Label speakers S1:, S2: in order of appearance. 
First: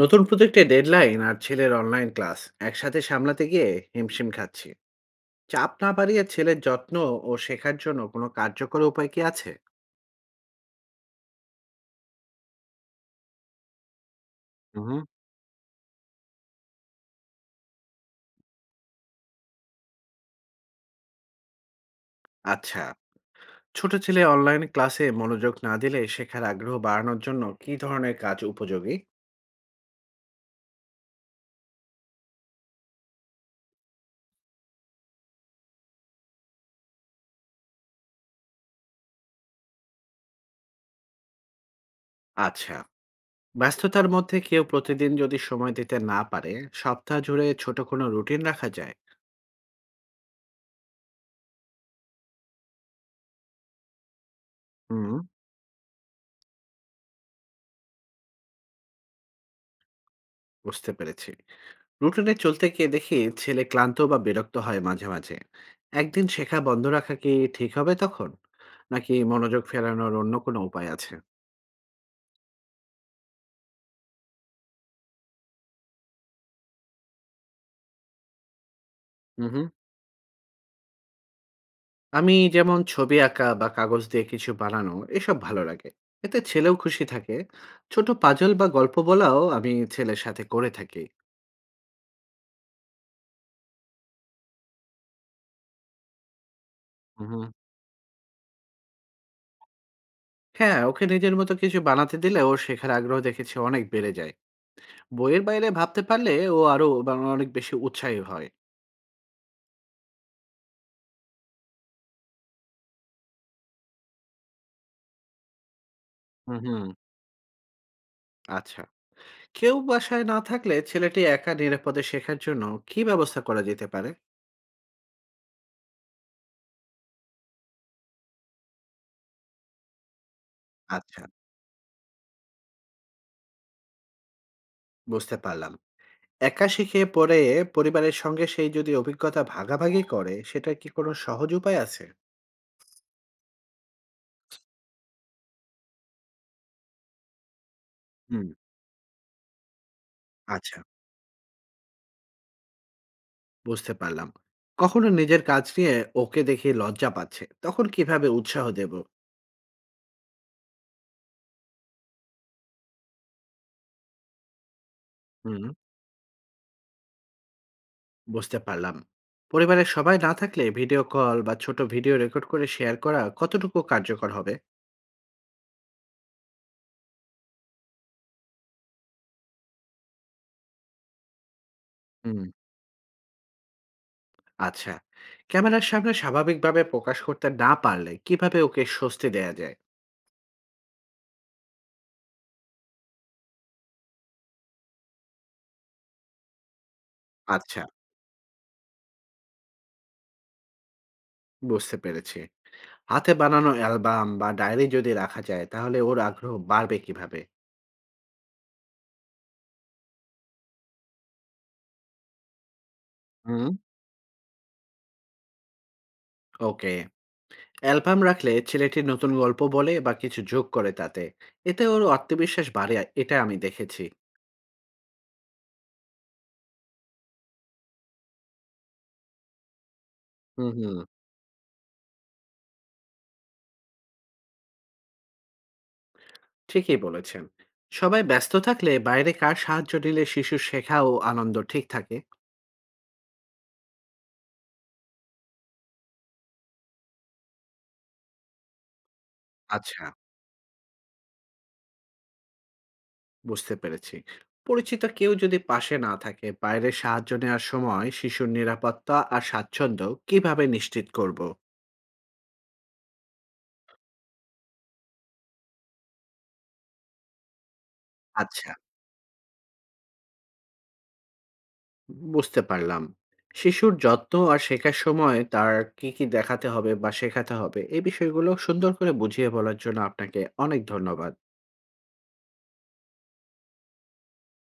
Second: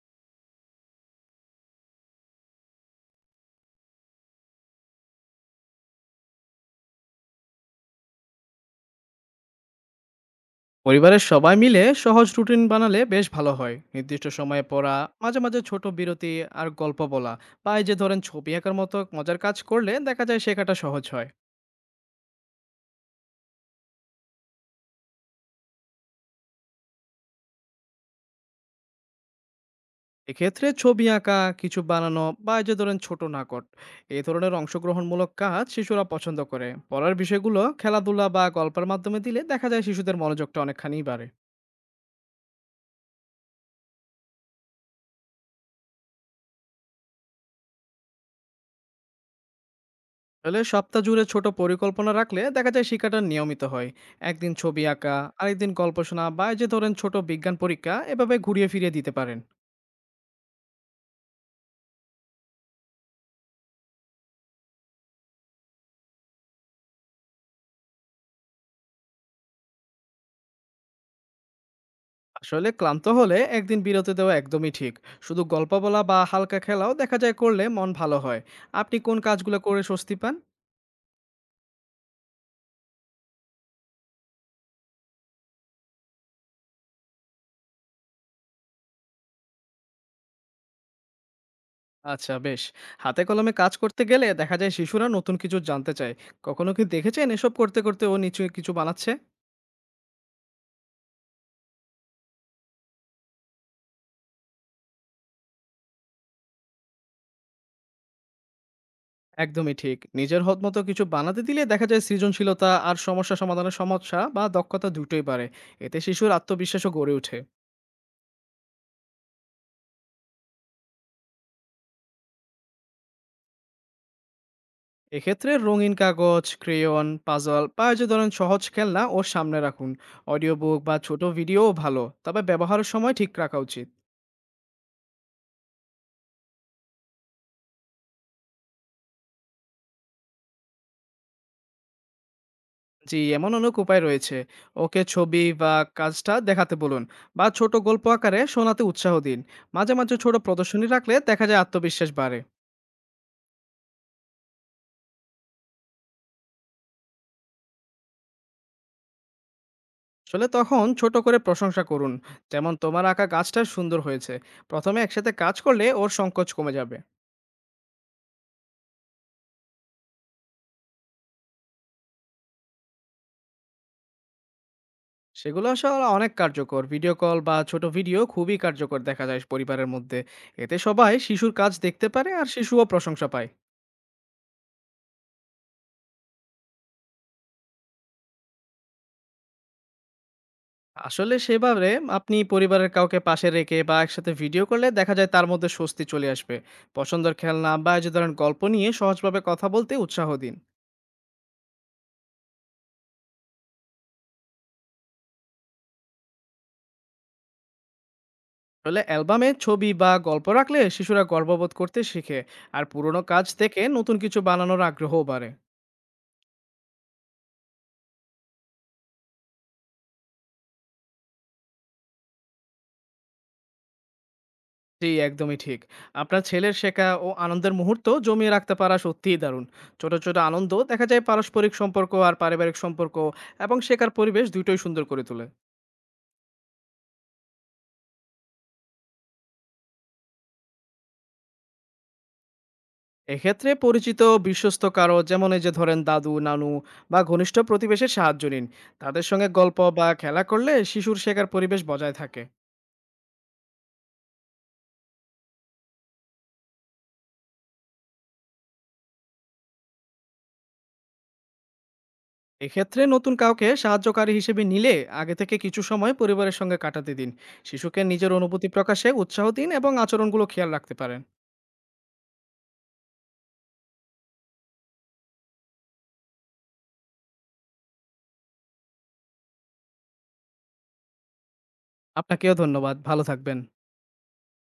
S1: নতুন প্রজেক্টে ডেডলাইন আর ছেলের অনলাইন ক্লাস একসাথে সামলাতে গিয়ে হিমশিম খাচ্ছি। চাপ না বাড়িয়ে ছেলের যত্ন ও শেখার জন্য কোনো কার্যকর উপায় কি আছে?
S2: পরিবারের সবাই মিলে সহজ রুটিন বানালে বেশ ভালো হয়, নির্দিষ্ট সময়ে পড়া,
S1: হুম।
S2: মাঝে মাঝে ছোট বিরতি আর গল্প বলা বা এই যে ধরেন ছবি আঁকার মতো মজার কাজ করলে দেখা যায় শেখাটা সহজ হয়।
S1: আচ্ছা, ছোট ছেলে অনলাইন ক্লাসে মনোযোগ না দিলে শেখার আগ্রহ বাড়ানোর জন্য কি ধরনের কাজ উপযোগী?
S2: এক্ষেত্রে ছবি আঁকা, কিছু বানানো বা এই যে ধরেন ছোট নাটক, এই ধরনের অংশগ্রহণমূলক কাজ শিশুরা পছন্দ করে। পড়ার বিষয়গুলো খেলাধুলা বা গল্পের মাধ্যমে দিলে দেখা যায় শিশুদের মনোযোগটা অনেকখানি বাড়ে।
S1: আচ্ছা, ব্যস্ততার মধ্যে কেউ প্রতিদিন যদি সময় দিতে না পারে, সপ্তাহ জুড়ে ছোট কোনো রুটিন রাখা যায়?
S2: আসলে সপ্তাহ জুড়ে ছোট পরিকল্পনা রাখলে দেখা যায় শিক্ষাটা নিয়মিত হয়। একদিন ছবি
S1: হুম।
S2: আঁকা, আরেকদিন গল্প শোনা বা এই যে ধরেন ছোট বিজ্ঞান পরীক্ষা, এভাবে ঘুরিয়ে ফিরিয়ে দিতে পারেন।
S1: বুঝতে পেরেছি। রুটিনে চলতে গিয়ে দেখি ছেলে ক্লান্ত বা বিরক্ত হয় মাঝে মাঝে। একদিন শেখা বন্ধ রাখা কি ঠিক হবে তখন, নাকি মনোযোগ ফেরানোর অন্য কোনো উপায় আছে?
S2: আসলে ক্লান্ত হলে একদিন বিরতি দেওয়া একদমই ঠিক। শুধু গল্প বলা বা হালকা খেলাও দেখা যায় করলে মন ভালো হয়। আপনি কোন
S1: হুম
S2: কাজগুলো
S1: হুম।
S2: করে স্বস্তি পান?
S1: আমি যেমন ছবি আঁকা বা কাগজ দিয়ে কিছু বানানো এসব ভালো লাগে। এতে ছেলেও খুশি থাকে। ছোট পাজল বা গল্প বলাও আমি ছেলের সাথে করে থাকি।
S2: আচ্ছা, বেশ। হাতে কলমে কাজ করতে গেলে দেখা যায় শিশুরা নতুন কিছু জানতে চায়। কখনো কি দেখেছেন
S1: হুম।
S2: এসব করতে করতে ও নিচু কিছু বানাচ্ছে?
S1: হ্যাঁ, ওকে নিজের মতো কিছু বানাতে দিলে ওর শেখার আগ্রহ দেখেছি অনেক বেড়ে যায়। বইয়ের বাইরে ভাবতে পারলে ও আরো মানে অনেক বেশি উৎসাহী হয়।
S2: একদমই ঠিক। নিজের হদ মতো কিছু বানাতে দিলে দেখা যায় সৃজনশীলতা আর সমস্যা সমাধানের সমস্যা বা দক্ষতা দুটোই বাড়ে। এতে শিশুর
S1: হুম হুম।
S2: আত্মবিশ্বাসও গড়ে ওঠে।
S1: আচ্ছা, কেউ বাসায় না থাকলে ছেলেটি একা নিরাপদে শেখার জন্য কি ব্যবস্থা করা যেতে পারে?
S2: এক্ষেত্রে রঙিন কাগজ, ক্রেয়ন, পাজল বা এই যে ধরেন সহজ খেলনা ওর সামনে রাখুন। অডিও বুক বা ছোট
S1: আচ্ছা,
S2: ভিডিওও ভালো। তবে ব্যবহারের সময় ঠিক রাখা উচিত।
S1: বুঝতে পারলাম। একা শিখে পড়ে পরিবারের সঙ্গে সেই যদি অভিজ্ঞতা ভাগাভাগি করে, সেটার কি কোনো সহজ উপায় আছে?
S2: জি, এমন অনেক উপায় রয়েছে। ওকে ছবি বা কাজটা দেখাতে বলুন বা ছোট গল্প আকারে
S1: হুম।
S2: শোনাতে উৎসাহ দিন। মাঝে, মাঝে ছোট
S1: আচ্ছা,
S2: প্রদর্শনী রাখলে দেখা যায় আত্মবিশ্বাস বাড়ে।
S1: বুঝতে পারলাম। কখনো নিজের কাজ নিয়ে ওকে দেখে লজ্জা পাচ্ছে, তখন কিভাবে উৎসাহ দেব?
S2: আসলে তখন ছোট করে প্রশংসা করুন, যেমন তোমার আঁকা গাছটা সুন্দর হয়েছে। প্রথমে একসাথে কাজ
S1: হুম।
S2: করলে ওর সংকোচ কমে যাবে।
S1: বুঝতে পারলাম। পরিবারের সবাই না থাকলে ভিডিও কল বা ছোট ভিডিও রেকর্ড করে শেয়ার করা কতটুকু কার্যকর হবে?
S2: সেগুলো আসলে অনেক কার্যকর। ভিডিও কল বা ছোট ভিডিও খুবই কার্যকর দেখা যায় পরিবারের মধ্যে। এতে সবাই শিশুর কাজ দেখতে পারে
S1: হুম।
S2: আর শিশুও প্রশংসা পায়।
S1: আচ্ছা, ক্যামেরার সামনে স্বাভাবিকভাবে প্রকাশ করতে না পারলে কিভাবে ওকে স্বস্তি দেয়া যায়?
S2: আসলে সেভাবে আপনি পরিবারের কাউকে পাশে রেখে বা একসাথে ভিডিও করলে দেখা যায় তার মধ্যে স্বস্তি চলে আসবে। পছন্দের খেলনা
S1: আচ্ছা,
S2: বা এই যে ধরেন গল্প নিয়ে সহজভাবে কথা বলতে উৎসাহ দিন।
S1: বুঝতে পেরেছি। হাতে বানানো অ্যালবাম বা ডায়েরি যদি রাখা যায় তাহলে ওর আগ্রহ বাড়বে কিভাবে?
S2: আসলে অ্যালবামে ছবি বা গল্প রাখলে শিশুরা গর্ববোধ করতে শিখে। আর পুরোনো কাজ
S1: হুম।
S2: থেকে নতুন কিছু বানানোর আগ্রহও বাড়ে।
S1: ওকে, অ্যালবাম রাখলে ছেলেটি নতুন গল্প বলে বা কিছু যোগ করে তাতে। এতে ওর আত্মবিশ্বাস বাড়ে, এটা আমি দেখেছি।
S2: জি, একদমই ঠিক। আপনার ছেলের শেখা ও আনন্দের মুহূর্ত জমিয়ে রাখতে পারা সত্যিই দারুণ। ছোট ছোট
S1: হুম
S2: আনন্দ
S1: হুম।
S2: দেখা যায় পারস্পরিক সম্পর্ক আর পারিবারিক সম্পর্ক এবং শেখার পরিবেশ দুটোই সুন্দর করে তোলে।
S1: ঠিকই বলেছেন। সবাই ব্যস্ত থাকলে বাইরে কার সাহায্য নিলে শিশুর শেখা ও আনন্দ ঠিক থাকে?
S2: এক্ষেত্রে পরিচিত, বিশ্বস্ত কারো, যেমন এই যে ধরেন দাদু, নানু বা ঘনিষ্ঠ প্রতিবেশের সাহায্য নিন। তাদের সঙ্গে গল্প
S1: আচ্ছা,
S2: বা খেলা করলে শিশুর শেখার পরিবেশ বজায় থাকে।
S1: বুঝতে পেরেছি। পরিচিত কেউ যদি পাশে না থাকে, বাইরের সাহায্য নেওয়ার সময় শিশুর নিরাপত্তা আর স্বাচ্ছন্দ্য কিভাবে নিশ্চিত করব?
S2: এক্ষেত্রে নতুন কাউকে সাহায্যকারী হিসেবে নিলে আগে থেকে কিছু সময় পরিবারের সঙ্গে কাটাতে দিন। শিশুকে নিজের অনুভূতি
S1: আচ্ছা,
S2: প্রকাশে উৎসাহ দিন এবং আচরণগুলো খেয়াল রাখতে পারেন।
S1: বুঝতে পারলাম। শিশুর যত্ন আর শেখার সময় তার কি কি দেখাতে হবে বা শেখাতে হবে এই বিষয়গুলো সুন্দর করে বুঝিয়ে বলার জন্য আপনাকে অনেক ধন্যবাদ।
S2: আপনাকেও ধন্যবাদ, ভালো থাকবেন।